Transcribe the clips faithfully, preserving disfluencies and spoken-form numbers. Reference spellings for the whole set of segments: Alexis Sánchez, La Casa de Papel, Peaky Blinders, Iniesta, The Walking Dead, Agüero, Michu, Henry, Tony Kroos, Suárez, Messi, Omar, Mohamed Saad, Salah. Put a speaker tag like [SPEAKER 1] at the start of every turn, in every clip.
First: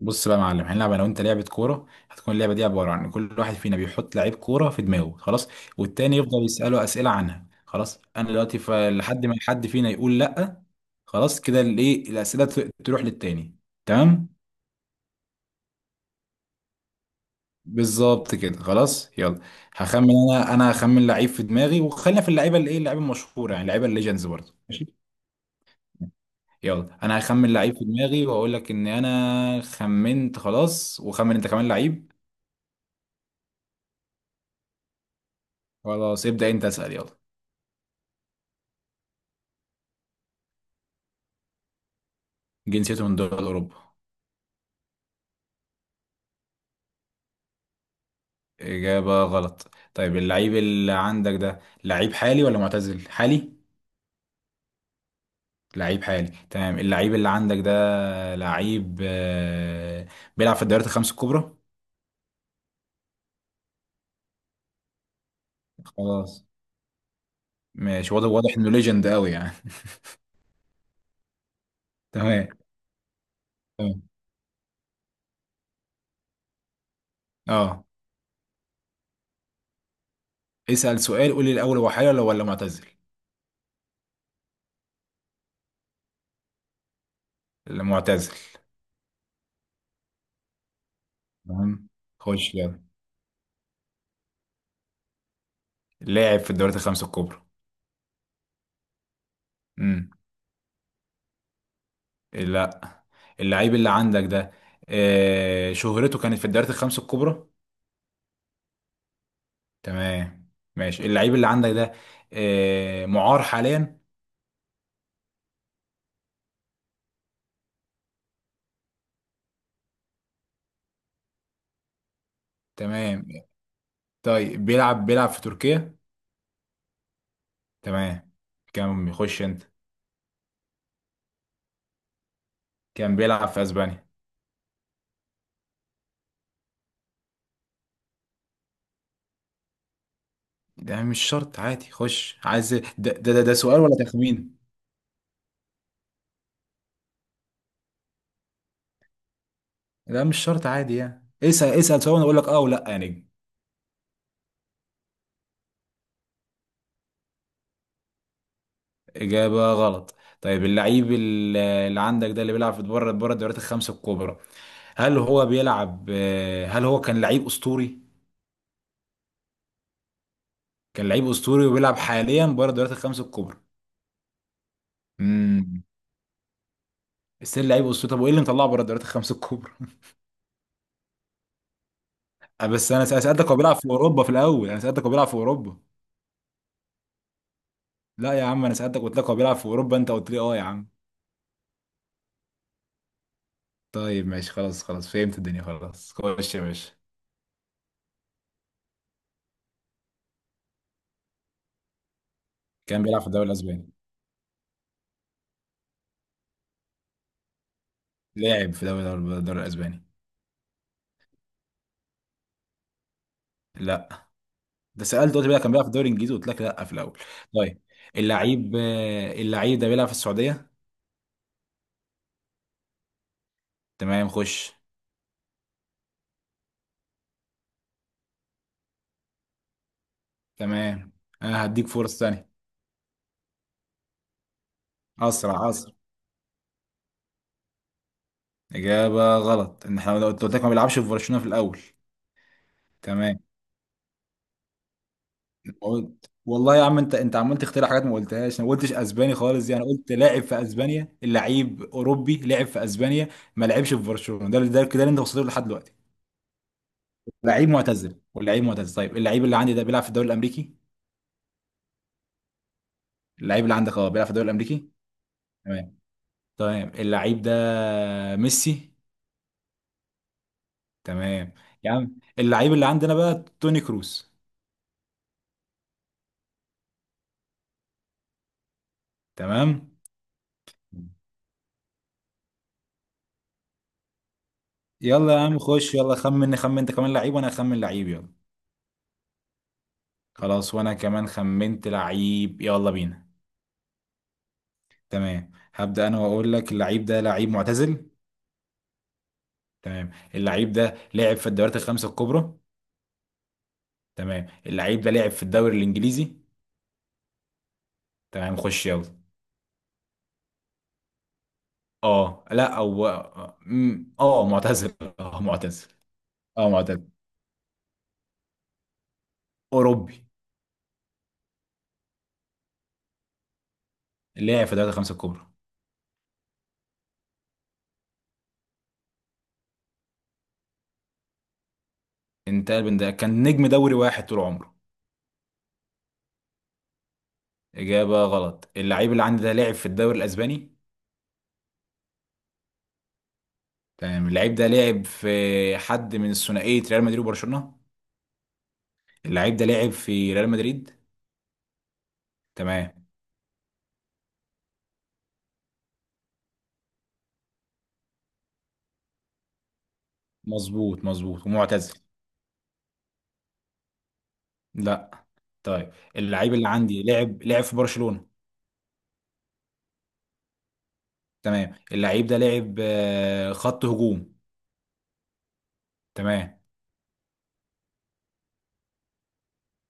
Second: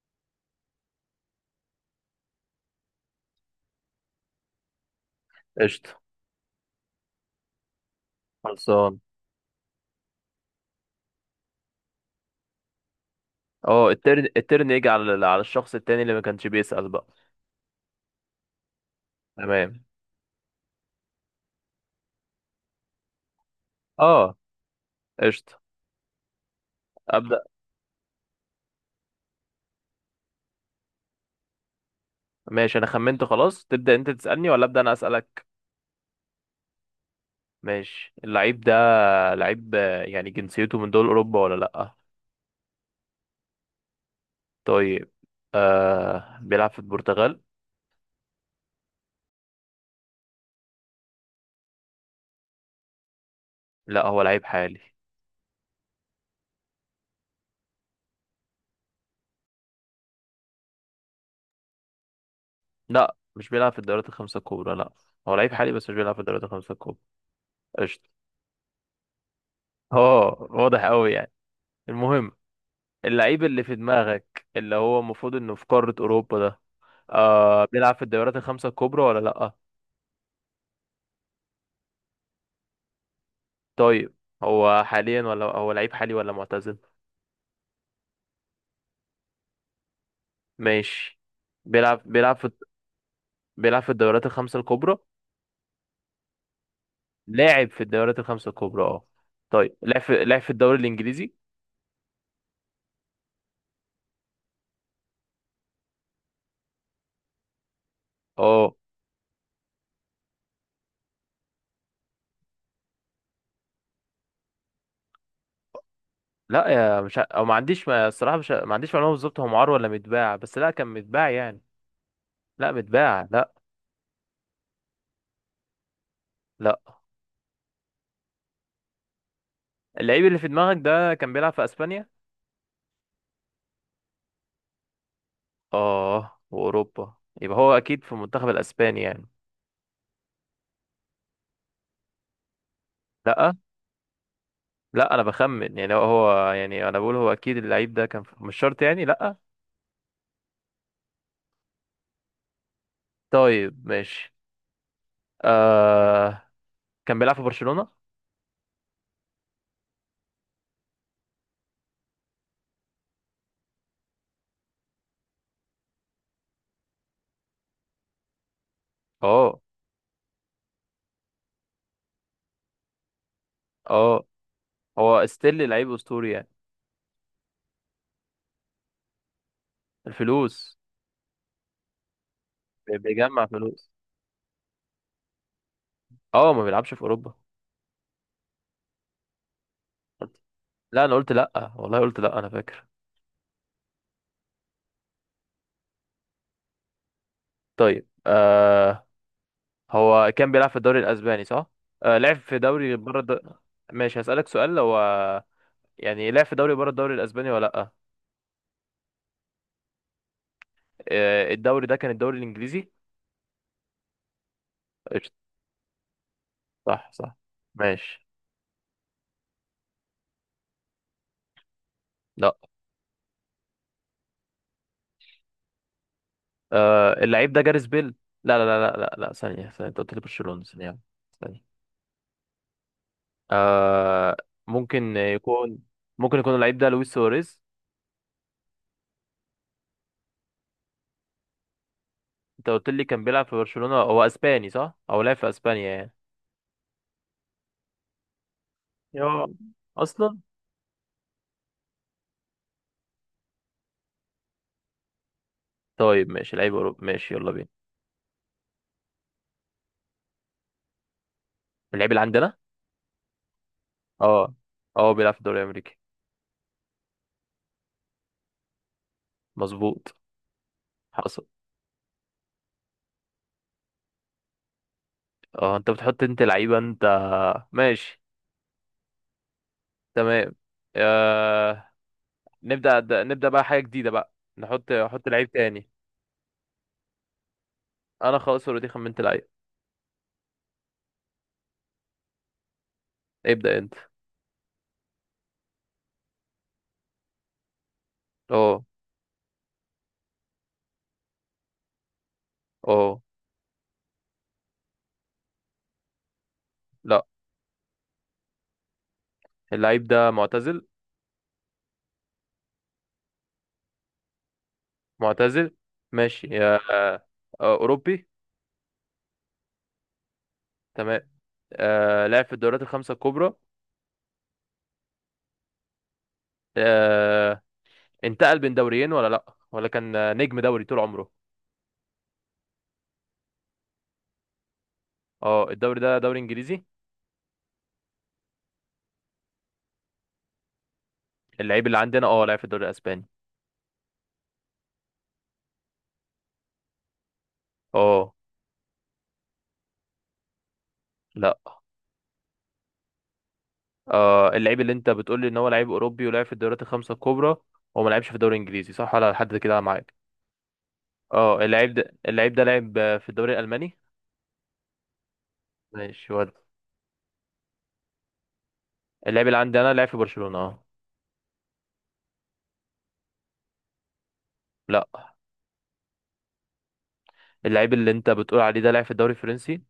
[SPEAKER 1] بص بقى يا معلم، هنلعب انا وانت لعبه كوره. هتكون اللعبه دي عباره عن كل واحد فينا بيحط لعيب كوره في دماغه، خلاص،
[SPEAKER 2] قشطة.
[SPEAKER 1] والتاني يفضل يساله اسئله عنها. خلاص، انا دلوقتي ف-
[SPEAKER 2] خلصان.
[SPEAKER 1] لحد ما حد فينا يقول لا. خلاص كده، الايه، الاسئله ت- تروح للتاني.
[SPEAKER 2] اه الترن
[SPEAKER 1] تمام.
[SPEAKER 2] الترن يجي على على الشخص التاني اللي ما كانش بيسأل بقى.
[SPEAKER 1] بالظبط كده، خلاص يلا.
[SPEAKER 2] تمام.
[SPEAKER 1] هخمن انا، انا هخمن لعيب في دماغي، وخلينا في اللعيبه، الايه، اللعيبه المشهوره يعني، اللعيبه الليجندز
[SPEAKER 2] اه
[SPEAKER 1] برضه، ماشي.
[SPEAKER 2] قشطة.
[SPEAKER 1] يلا انا
[SPEAKER 2] أبدأ.
[SPEAKER 1] هخمن لعيب في دماغي واقول لك ان انا خمنت خلاص، وخمن انت كمان لعيب.
[SPEAKER 2] ماشي، أنا خمنت خلاص. تبدأ أنت تسألني ولا أبدأ أنا أسألك؟
[SPEAKER 1] خلاص، ابدأ انت اسأل يلا.
[SPEAKER 2] ماشي. اللعيب ده لعيب آه، يعني جنسيته من دول أوروبا ولا لأ؟
[SPEAKER 1] جنسيته من دول أوروبا.
[SPEAKER 2] طيب. آه بيلعب في البرتغال؟
[SPEAKER 1] إجابة غلط. طيب اللعيب اللي عندك ده لعيب حالي ولا معتزل؟ حالي.
[SPEAKER 2] لأ هو لعيب حالي.
[SPEAKER 1] لعيب حالي، تمام. اللعيب اللي عندك ده لعيب آه، بيلعب في الدوريات الخمس الكبرى؟
[SPEAKER 2] لأ مش بيلعب في الدوريات الخمسة الكبرى، لأ. هو لعيب حالي بس مش بيلعب في الدوريات
[SPEAKER 1] خلاص.
[SPEAKER 2] الخمسة الكبرى. قشطة.
[SPEAKER 1] ماشي، واضح واضح إنه ليجند قوي يعني.
[SPEAKER 2] اه، واضح أوي يعني. المهم،
[SPEAKER 1] تمام.
[SPEAKER 2] اللعيب اللي في
[SPEAKER 1] تمام.
[SPEAKER 2] دماغك اللي هو المفروض انه في قارة اوروبا ده، آه،
[SPEAKER 1] اه،
[SPEAKER 2] بيلعب في الدوريات الخمسة الكبرى ولا لأ؟
[SPEAKER 1] اسأل سؤال، قول لي الأول هو حالي ولا ولا معتزل؟
[SPEAKER 2] طيب. هو حاليا ولا هو لعيب حالي ولا معتزل؟
[SPEAKER 1] معتزل،
[SPEAKER 2] ماشي.
[SPEAKER 1] تمام.
[SPEAKER 2] بيلعب بيلعب في
[SPEAKER 1] خش يلا.
[SPEAKER 2] بيلعب في الدوريات الخمسة الكبرى.
[SPEAKER 1] لاعب في الدوريات الخمس الكبرى.
[SPEAKER 2] لاعب في الدوريات الخمسة الكبرى، اه. طيب، لعب
[SPEAKER 1] امم
[SPEAKER 2] في لعب في الدوري الانجليزي؟
[SPEAKER 1] لا. اللعيب اللي عندك ده آه، شهرته كانت في الدوريات الخمس الكبرى.
[SPEAKER 2] اه.
[SPEAKER 1] تمام. ماشي، اللعيب اللي عندك ده آه، معار حاليا.
[SPEAKER 2] لا يا، مش ع- او ما عنديش، ما الصراحة مش ع- ما عنديش معلومة بالظبط هو معار ولا متباع، بس لا كان متباع يعني. لا
[SPEAKER 1] تمام.
[SPEAKER 2] متباع، لا
[SPEAKER 1] طيب بيلعب بيلعب في تركيا؟
[SPEAKER 2] لا.
[SPEAKER 1] تمام. كان بيخش انت.
[SPEAKER 2] اللعيب اللي في دماغك ده كان بيلعب في اسبانيا؟
[SPEAKER 1] كان بيلعب في اسبانيا.
[SPEAKER 2] اه، واوروبا. يبقى هو اكيد في المنتخب الاسباني يعني.
[SPEAKER 1] ده مش شرط، عادي، خش عايز. ده ده ده, ده
[SPEAKER 2] لا.
[SPEAKER 1] سؤال ولا تخمين؟
[SPEAKER 2] لا انا بخمن، يعني هو هو- يعني انا بقول هو اكيد اللعيب ده كان في، مش شرط يعني، لا.
[SPEAKER 1] لا مش شرط عادي يعني، اسأل اسأل سؤال وانا اقول لك اه ولا يا نجم.
[SPEAKER 2] طيب ماشي. آه، كان بيلعب في برشلونة؟
[SPEAKER 1] اجابة غلط. طيب اللعيب اللي اللي عندك ده، اللي بيلعب في بره بره الدوريات الخمس الكبرى، هل هو بيلعب آه، هل هو كان لعيب اسطوري؟
[SPEAKER 2] اه.
[SPEAKER 1] كان لعيب اسطوري وبيلعب حاليا بره الدوريات الخمس الكبرى.
[SPEAKER 2] اه، هو ستيل
[SPEAKER 1] امم
[SPEAKER 2] لعيب اسطوري يعني؟
[SPEAKER 1] ستيل لعيب اسطوري، طب وايه اللي مطلعه بره الدوريات الخمس الكبرى؟
[SPEAKER 2] الفلوس.
[SPEAKER 1] آه، بس
[SPEAKER 2] بي-
[SPEAKER 1] انا
[SPEAKER 2] بيجمع
[SPEAKER 1] سالتك هو بيلعب في
[SPEAKER 2] فلوس.
[SPEAKER 1] اوروبا في الاول، انا سالتك هو بيلعب في اوروبا.
[SPEAKER 2] اه، ما بيلعبش في اوروبا.
[SPEAKER 1] لا يا عم، انا سالتك قلت لك هو بيلعب في اوروبا، انت قلت لي اه يا عم.
[SPEAKER 2] لا انا قلت لا، والله قلت لا، انا فاكر.
[SPEAKER 1] طيب ماشي، خلاص خلاص فهمت الدنيا، خلاص خش يا باشا.
[SPEAKER 2] طيب. آه، هو كان بيلعب في الدوري الاسباني صح؟ آه لعب في دوري
[SPEAKER 1] كان
[SPEAKER 2] بره
[SPEAKER 1] بيلعب في
[SPEAKER 2] الد...
[SPEAKER 1] الدوري الاسباني.
[SPEAKER 2] ماشي هسألك سؤال، هو يعني لعب في دوري بره الدوري الاسباني ولا لا؟
[SPEAKER 1] لاعب في دوري الدوري الاسباني.
[SPEAKER 2] آه، الدوري ده كان الدوري الانجليزي؟
[SPEAKER 1] لا. ده
[SPEAKER 2] قشطة.
[SPEAKER 1] سالت قلت لي لا، كان بيلعب في الدوري الانجليزي قلت لك لا في
[SPEAKER 2] صح
[SPEAKER 1] الاول.
[SPEAKER 2] صح.
[SPEAKER 1] طيب،
[SPEAKER 2] ماشي.
[SPEAKER 1] اللعيب آه، اللعيب ده بيلعب في السعوديه؟
[SPEAKER 2] لا.
[SPEAKER 1] تمام خش.
[SPEAKER 2] آه، اللعيب ده جاريث بيل. لا لا لا لا لا لا، ثانية ثانية، انت قلت لي برشلونة. ثانية
[SPEAKER 1] تمام، انا
[SPEAKER 2] ثانية.
[SPEAKER 1] هديك فرصة ثانية.
[SPEAKER 2] آه. ممكن
[SPEAKER 1] اسرع اسرع.
[SPEAKER 2] يكون ممكن يكون اللعيب ده لويس سواريز.
[SPEAKER 1] اجابة غلط، ان احنا قلت قلت لك ما بيلعبش في برشلونة في الاول.
[SPEAKER 2] انت قلت لي كان
[SPEAKER 1] تمام.
[SPEAKER 2] بيلعب في برشلونة، هو اسباني صح، او لعب في اسبانيا يعني.
[SPEAKER 1] قلت والله يا عم، انت انت عمال تخترع حاجات ما قلتهاش، انا ما قلتش اسباني
[SPEAKER 2] يا.
[SPEAKER 1] خالص يعني، قلت
[SPEAKER 2] اصلا.
[SPEAKER 1] لاعب في اسبانيا، لعيب اوروبي لعب في اسبانيا، ما لعبش في برشلونة، ده ده كده اللي انت وصلت له لحد دلوقتي.
[SPEAKER 2] طيب ماشي، لعيب اوروبي، ماشي يلا بينا.
[SPEAKER 1] لعيب معتزل واللعيب معتزل، طيب اللعيب اللي عندي ده بيلعب في الدوري الامريكي؟
[SPEAKER 2] اللعيب اللي عندنا؟
[SPEAKER 1] اللعيب اللي عندك اه بيلعب في الدوري
[SPEAKER 2] اه.
[SPEAKER 1] الامريكي.
[SPEAKER 2] اه بيلعب في الدوري
[SPEAKER 1] تمام.
[SPEAKER 2] الامريكي.
[SPEAKER 1] تمام، اللعيب ده ميسي.
[SPEAKER 2] مظبوط. حصل.
[SPEAKER 1] تمام. يا عم اللعيب اللي عندنا بقى توني كروس.
[SPEAKER 2] اه انت بتحط انت لعيبة انت. ماشي.
[SPEAKER 1] تمام.
[SPEAKER 2] تمام. آه... نبدأ، د- نبدأ بقى حاجة جديدة بقى. نحط احط
[SPEAKER 1] يلا يا
[SPEAKER 2] لعيب
[SPEAKER 1] عم
[SPEAKER 2] تاني.
[SPEAKER 1] خش يلا، خمن خمن انت كمان لعيب وانا اخمن لعيب يلا.
[SPEAKER 2] انا خلاص اوريدي خمنت لعيب.
[SPEAKER 1] خلاص وانا كمان خمنت لعيب، يلا بينا.
[SPEAKER 2] ابدأ انت.
[SPEAKER 1] تمام، هبدأ انا واقول لك اللعيب ده لعيب معتزل.
[SPEAKER 2] اه.
[SPEAKER 1] تمام، اللعيب ده لعب في الدوريات الخمسة الكبرى.
[SPEAKER 2] اه
[SPEAKER 1] تمام، اللعيب ده لعب في الدوري الانجليزي.
[SPEAKER 2] لا
[SPEAKER 1] تمام خش يلا.
[SPEAKER 2] اللعيب ده معتزل.
[SPEAKER 1] اه لا او م- اه معتزل. اه
[SPEAKER 2] معتزل.
[SPEAKER 1] معتزل.
[SPEAKER 2] ماشي.
[SPEAKER 1] اه
[SPEAKER 2] آه...
[SPEAKER 1] معتزل.
[SPEAKER 2] آه... اوروبي.
[SPEAKER 1] اوروبي.
[SPEAKER 2] تمام. آه... لعب في الدوريات الخمسة الكبرى.
[SPEAKER 1] لعب في الدوريات الخمسة الكبرى.
[SPEAKER 2] آه... انتقل بين دوريين ولا لا، ولا كان نجم دوري طول عمره؟
[SPEAKER 1] انتقل من ده، كان نجم دوري واحد طول عمره.
[SPEAKER 2] اه، الدوري ده دوري انجليزي؟
[SPEAKER 1] إجابة غلط. اللعيب اللي عندي ده لعب في الدوري الأسباني.
[SPEAKER 2] اللعيب اللي عندنا، اه، لعب في الدوري الاسباني،
[SPEAKER 1] تمام، اللعيب ده لعب في حد من ثنائية ريال مدريد وبرشلونة.
[SPEAKER 2] اه.
[SPEAKER 1] اللعيب ده لعب في ريال مدريد؟
[SPEAKER 2] لا.
[SPEAKER 1] تمام.
[SPEAKER 2] آه، اللعيب اللي انت بتقول لي ان هو لعيب اوروبي ولعب في الدوريات الخمسه الكبرى، هو ما لعبش في الدوري الانجليزي صح ولا لحد كده معاك؟
[SPEAKER 1] مظبوط مظبوط
[SPEAKER 2] اه، اللعيب
[SPEAKER 1] ومعتزل.
[SPEAKER 2] ده اللعيب ده لعب آه، في الدوري الالماني؟
[SPEAKER 1] لا. طيب
[SPEAKER 2] ماشي. ود.
[SPEAKER 1] اللعيب اللي عندي لعب لعب في برشلونة.
[SPEAKER 2] اللعيب اللي عندي انا لعب في برشلونه، اه.
[SPEAKER 1] تمام، اللعيب ده لعب آه، خط هجوم؟
[SPEAKER 2] لا.
[SPEAKER 1] تمام.
[SPEAKER 2] اللعيب اللي انت بتقول عليه ده لعب في الدوري الفرنسي؟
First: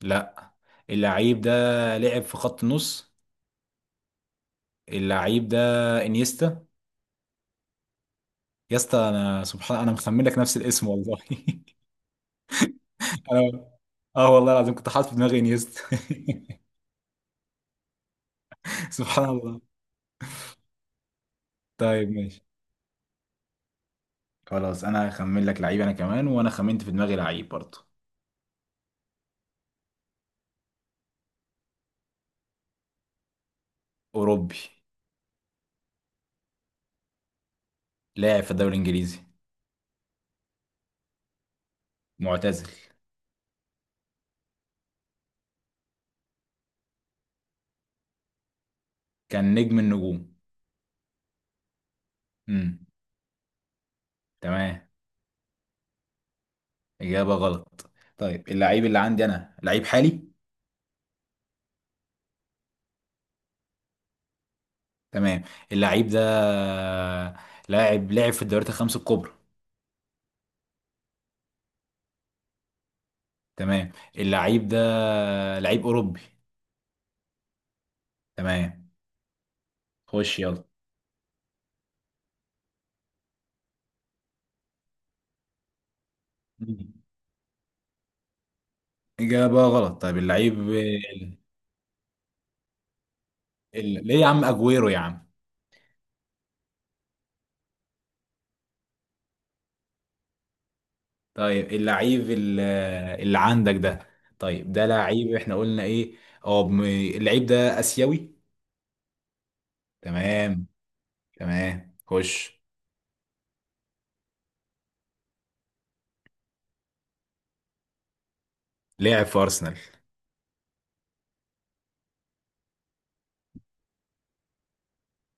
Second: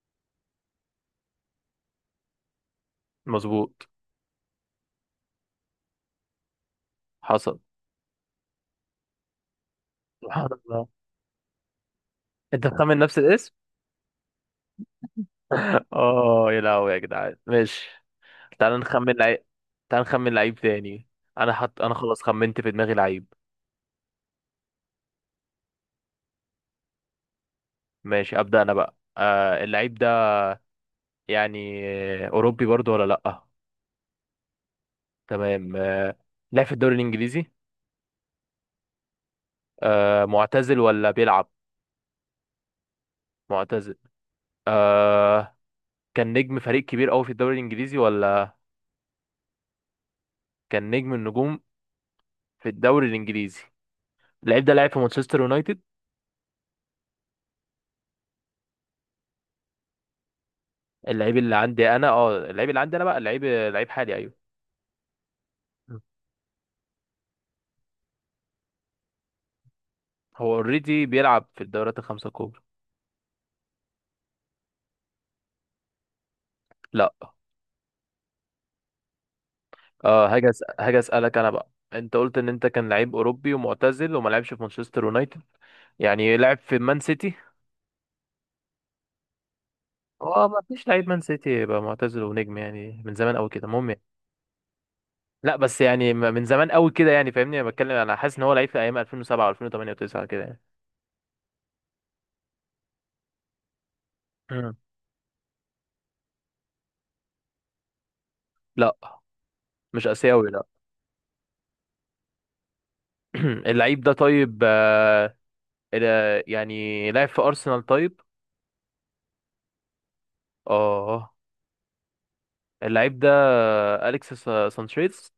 [SPEAKER 1] لا، اللعيب ده لعب في خط النص.
[SPEAKER 2] مظبوط.
[SPEAKER 1] اللعيب ده انيستا.
[SPEAKER 2] حصل.
[SPEAKER 1] يا اسطى انا، سبحان، انا مخمن لك
[SPEAKER 2] سبحان
[SPEAKER 1] نفس
[SPEAKER 2] الله.
[SPEAKER 1] الاسم والله.
[SPEAKER 2] انت مخمن نفس الاسم؟
[SPEAKER 1] اه. اه والله العظيم كنت حاطط في دماغي انيستا.
[SPEAKER 2] اه يا لهوي يا جدعان، ماشي. تعال نخمن
[SPEAKER 1] سبحان
[SPEAKER 2] لعيب
[SPEAKER 1] الله.
[SPEAKER 2] تعال نخمن لعيب تاني. انا حط انا
[SPEAKER 1] طيب
[SPEAKER 2] خلاص
[SPEAKER 1] ماشي،
[SPEAKER 2] خمنت في دماغي لعيب.
[SPEAKER 1] خلاص انا هخمن لك لعيب انا كمان، وانا خمنت في دماغي لعيب برضه.
[SPEAKER 2] ماشي. ابدا انا بقى. آه، اللعيب ده، يعني، أوروبي برضو ولا لأ؟
[SPEAKER 1] اوروبي.
[SPEAKER 2] تمام. آه، لعب في الدوري الإنجليزي؟
[SPEAKER 1] لاعب في الدوري الانجليزي.
[SPEAKER 2] آه، معتزل ولا بيلعب؟
[SPEAKER 1] معتزل.
[SPEAKER 2] معتزل. آه، كان نجم فريق كبير أوي في الدوري الإنجليزي ولا؟
[SPEAKER 1] كان نجم النجوم.
[SPEAKER 2] كان نجم النجوم في
[SPEAKER 1] امم
[SPEAKER 2] الدوري الإنجليزي؟ اللعيب ده
[SPEAKER 1] تمام.
[SPEAKER 2] لعب في مانشستر يونايتد؟
[SPEAKER 1] اجابه غلط. طيب اللعيب اللي عندي انا لعيب حالي.
[SPEAKER 2] اللعيب اللي عندي أنا اه اللعيب اللي عندي أنا بقى، اللعيب لعيب حالي، أيوه.
[SPEAKER 1] تمام،
[SPEAKER 2] مم.
[SPEAKER 1] اللعيب ده لاعب لعب في الدوريات الخمس الكبرى.
[SPEAKER 2] هو اوريدي بيلعب في الدورات الخمسة الكبرى.
[SPEAKER 1] تمام، اللعيب ده لعيب اوروبي.
[SPEAKER 2] لا.
[SPEAKER 1] تمام
[SPEAKER 2] اه،
[SPEAKER 1] خش
[SPEAKER 2] هاجي أس- هاجي اسالك انا بقى، انت قلت ان انت كان لعيب اوروبي ومعتزل وما لعبش في مانشستر يونايتد، يعني لعب في
[SPEAKER 1] يلا.
[SPEAKER 2] مان سيتي؟
[SPEAKER 1] إجابة غلط. طيب
[SPEAKER 2] هو ما
[SPEAKER 1] اللعيب
[SPEAKER 2] فيش لعيب مان
[SPEAKER 1] ال...
[SPEAKER 2] سيتي يبقى معتزل ونجم يعني من زمان قوي كده، المهم يعني.
[SPEAKER 1] ال... ليه يا عم أجويرو يا عم.
[SPEAKER 2] لا بس يعني، م- من زمان قوي كده، يعني فاهمني، انا بتكلم انا حاسس ان هو لعيب في ايام ألفين وسبعة و2008 و9 كده يعني.
[SPEAKER 1] طيب اللعيب ال- اللي عندك ده، طيب
[SPEAKER 2] مم.
[SPEAKER 1] ده لعيب احنا قلنا ايه؟ اه بم- اللعيب ده آسيوي؟
[SPEAKER 2] لا، مش اسيوي، لا.
[SPEAKER 1] تمام. تمام خش.
[SPEAKER 2] اللعيب ده، طيب، آه، ال- يعني لعب في ارسنال طيب؟
[SPEAKER 1] لعب في أرسنال.
[SPEAKER 2] اه. اللعيب ده آه، اليكس سا- سانشيز.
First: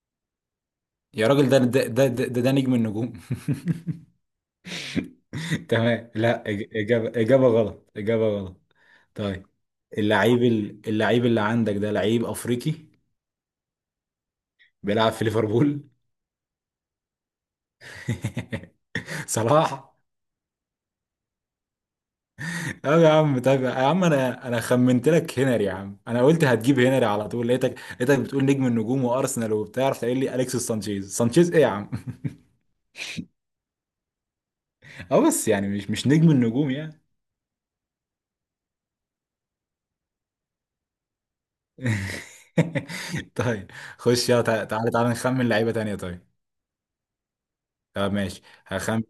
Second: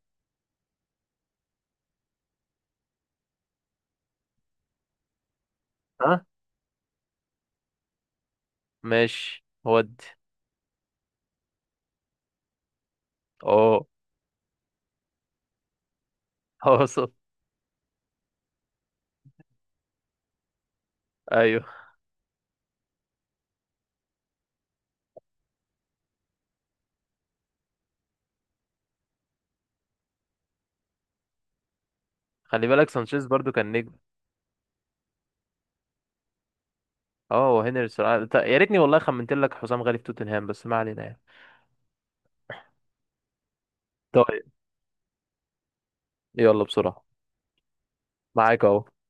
[SPEAKER 1] يا راجل ده ده ده ده, ده, ده نجم النجوم. تمام
[SPEAKER 2] ها.
[SPEAKER 1] لا، إج- إجابة إجابة غلط. إجابة غلط.
[SPEAKER 2] ماشي
[SPEAKER 1] طيب
[SPEAKER 2] ودي.
[SPEAKER 1] اللعيب ال- اللعيب اللي عندك ده لعيب أفريقي،
[SPEAKER 2] اه.
[SPEAKER 1] بيلعب في ليفربول.
[SPEAKER 2] اه صح.
[SPEAKER 1] صلاح.
[SPEAKER 2] ايوه.
[SPEAKER 1] اه يا عم، طيب يا عم انا، انا خمنت لك هنري يا عم، انا قلت هتجيب هنري على طول، لقيتك لقيتك بتقول نجم النجوم وارسنال وبتاع، رحت قايل لي اليكس سانشيز، سانشيز ايه يا عم.
[SPEAKER 2] خلي بالك سانشيز برضو كان نجم.
[SPEAKER 1] اه بس يعني مش مش نجم النجوم يعني.
[SPEAKER 2] اه، وهنري صراحة- يا ريتني والله خمنت لك حسام غالي في توتنهام، بس ما علينا يعني.
[SPEAKER 1] طيب خش يلا،
[SPEAKER 2] طيب.
[SPEAKER 1] تع- تعالى تعالى نخمن لعيبه تانية طيب.
[SPEAKER 2] يلا بسرعة.
[SPEAKER 1] طب ماشي،
[SPEAKER 2] معاك اهو.
[SPEAKER 1] هخمن.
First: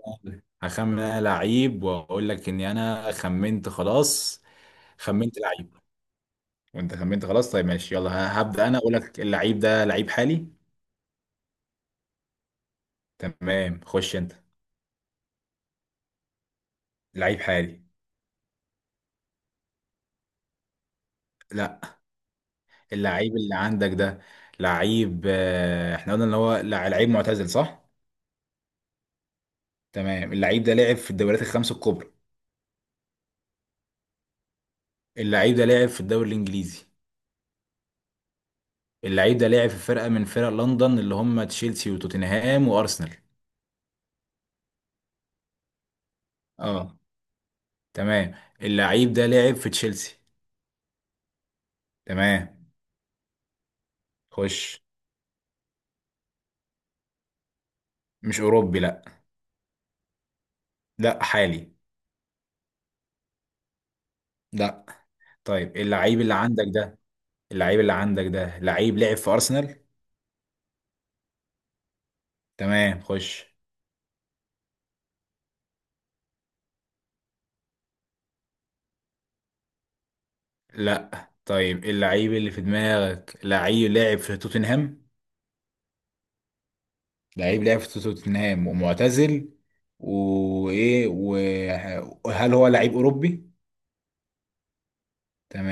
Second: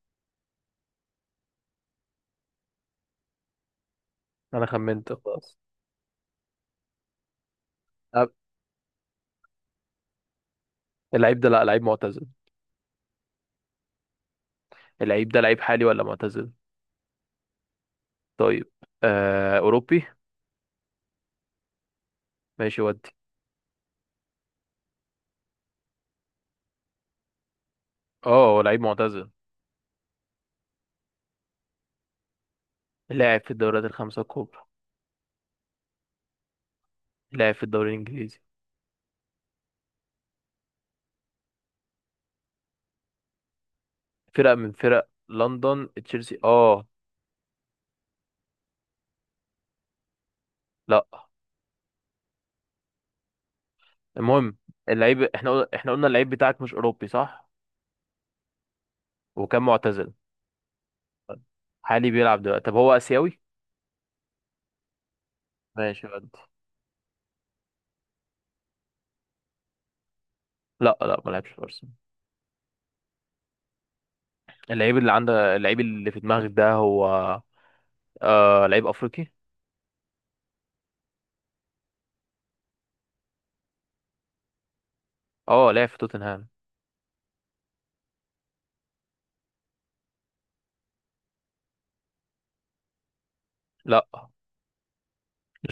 [SPEAKER 1] هخمن انا لعيب واقول لك اني انا خمنت خلاص.
[SPEAKER 2] انا خمنت
[SPEAKER 1] خمنت
[SPEAKER 2] خلاص.
[SPEAKER 1] لعيب، وانت خمنت خلاص، طيب ماشي يلا، ه-
[SPEAKER 2] أب-
[SPEAKER 1] هبدأ انا اقول لك اللعيب ده لعيب حالي.
[SPEAKER 2] اللعيب ده، لا، لعيب معتزل.
[SPEAKER 1] تمام خش انت.
[SPEAKER 2] اللعيب ده لعيب حالي ولا معتزل؟
[SPEAKER 1] لعيب حالي.
[SPEAKER 2] طيب. آه، اوروبي؟
[SPEAKER 1] لا.
[SPEAKER 2] ماشي ودي.
[SPEAKER 1] اللعيب اللي عندك ده لعيب آه، احنا قلنا ان هو لع- لعيب معتزل صح؟
[SPEAKER 2] اه، هو لعيب معتزل.
[SPEAKER 1] تمام، اللعيب ده لعب في الدوريات الخمس الكبرى.
[SPEAKER 2] لاعب في الدوريات الخمسة الكبرى.
[SPEAKER 1] اللعيب ده لعب في الدوري الانجليزي.
[SPEAKER 2] لاعب في الدوري الانجليزي.
[SPEAKER 1] اللعيب ده لعب في فرقة من فرق لندن اللي هم تشيلسي وتوتنهام وارسنال.
[SPEAKER 2] فرقة من فرق لندن، تشيلسي، اه.
[SPEAKER 1] اه. تمام. اللعيب ده لعب في تشيلسي؟
[SPEAKER 2] لا.
[SPEAKER 1] تمام
[SPEAKER 2] المهم.
[SPEAKER 1] خش.
[SPEAKER 2] اللعيب، احنا قلنا احنا قلنا اللعيب بتاعك مش اوروبي صح؟
[SPEAKER 1] مش اوروبي لا.
[SPEAKER 2] وكان معتزل.
[SPEAKER 1] لا حالي.
[SPEAKER 2] حالي بيلعب دلوقتي؟ طب هو اسيوي؟
[SPEAKER 1] لا. طيب
[SPEAKER 2] ماشي
[SPEAKER 1] اللعيب
[SPEAKER 2] ودي.
[SPEAKER 1] اللي عندك ده، اللعيب اللي عندك ده لعيب لعب في ارسنال؟
[SPEAKER 2] لا، لا ما لعبش في ارسنال.
[SPEAKER 1] تمام خش.
[SPEAKER 2] اللعيب اللي عندك اللعيب اللي في دماغك ده، هو، آه، لعيب افريقي؟
[SPEAKER 1] لا. طيب اللعيب اللي في دماغك لعيب لاعب في توتنهام.
[SPEAKER 2] اه لعب في توتنهام.
[SPEAKER 1] لعيب لاعب في توتنهام ومعتزل. وايه، وهل هو لعيب اوروبي؟
[SPEAKER 2] لا.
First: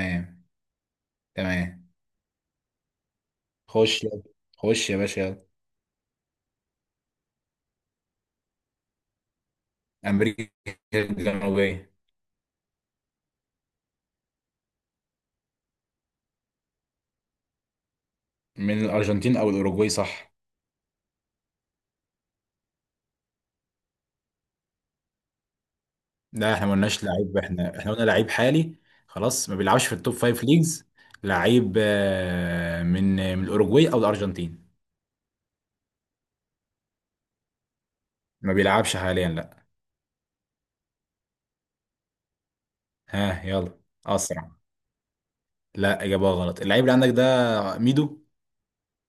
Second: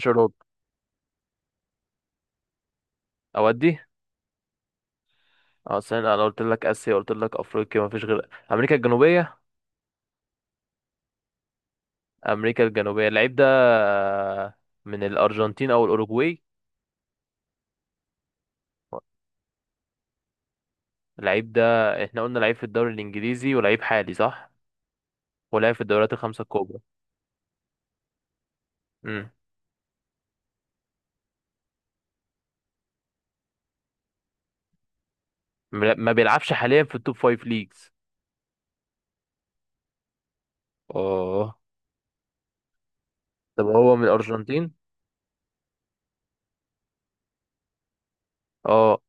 [SPEAKER 2] جيرارد.
[SPEAKER 1] تمام.
[SPEAKER 2] اودي.
[SPEAKER 1] خش يلا. خش يا باشا يلا.
[SPEAKER 2] اه استنى، انا قلت لك اسيا قلت لك افريقيا، ما فيش غير امريكا الجنوبيه.
[SPEAKER 1] امريكا الجنوبيه.
[SPEAKER 2] امريكا الجنوبيه. اللعيب ده آه، من الارجنتين او الاوروجواي.
[SPEAKER 1] من الارجنتين او الاوروجواي صح.
[SPEAKER 2] اللعيب ده، احنا قلنا لعيب في الدوري الانجليزي ولعيب حالي صح، ولعب في الدوريات الخمسه
[SPEAKER 1] لا احنا ما
[SPEAKER 2] الكبرى.
[SPEAKER 1] قلناش لعيب، احنا احنا قلنا لعيب حالي.
[SPEAKER 2] امم.
[SPEAKER 1] خلاص، ما بيلعبش في التوب فايف ليجز. لعيب آه، من من الاوروجواي او الارجنتين.
[SPEAKER 2] ما ما بيلعبش حاليا في التوب فايف ليجز.
[SPEAKER 1] ما بيلعبش حاليا لا.
[SPEAKER 2] اه.
[SPEAKER 1] ها
[SPEAKER 2] طب
[SPEAKER 1] يلا.
[SPEAKER 2] هو من
[SPEAKER 1] اسرع.
[SPEAKER 2] الارجنتين؟
[SPEAKER 1] لا اجابه غلط. اللعيب اللي عندك ده ميدو.
[SPEAKER 2] اه.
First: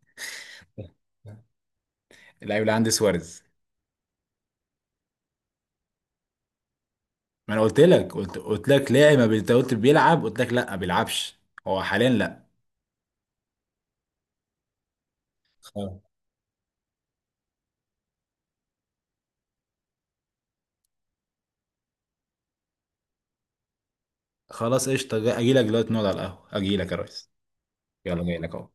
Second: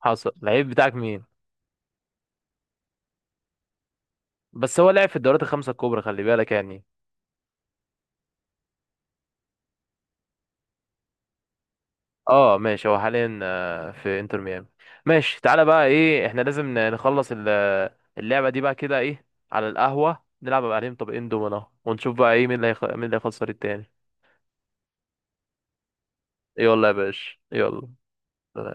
[SPEAKER 2] حصل. اللعيب بتاعك مين؟
[SPEAKER 1] اللعيب اللي عندي سواريز.
[SPEAKER 2] بس هو لعب في الدوريات الخمسه الكبرى خلي بالك يعني.
[SPEAKER 1] ما انا قلت لك، قلت قلت لك لاعب ما بي- انت قلت بيلعب، قلت لك لا ما بيلعبش. هو حاليا لا.
[SPEAKER 2] اه ماشي، هو حاليا آه، في انتر ميامي. ماشي، تعالى بقى، ايه احنا لازم ن- نخلص ال- اللعبة دي بقى كده، ايه، على القهوة نلعب بقى عليهم طبقين دومنا، ونشوف بقى ايه مين اللي هيخ... مين اللي هيخسر التاني.
[SPEAKER 1] خلاص قشطه، اجي لك دلوقتي نقعد على القهوه، اجي
[SPEAKER 2] يلا يا
[SPEAKER 1] لك يا ريس.
[SPEAKER 2] باشا يلا.
[SPEAKER 1] يلا جاي لك اهو.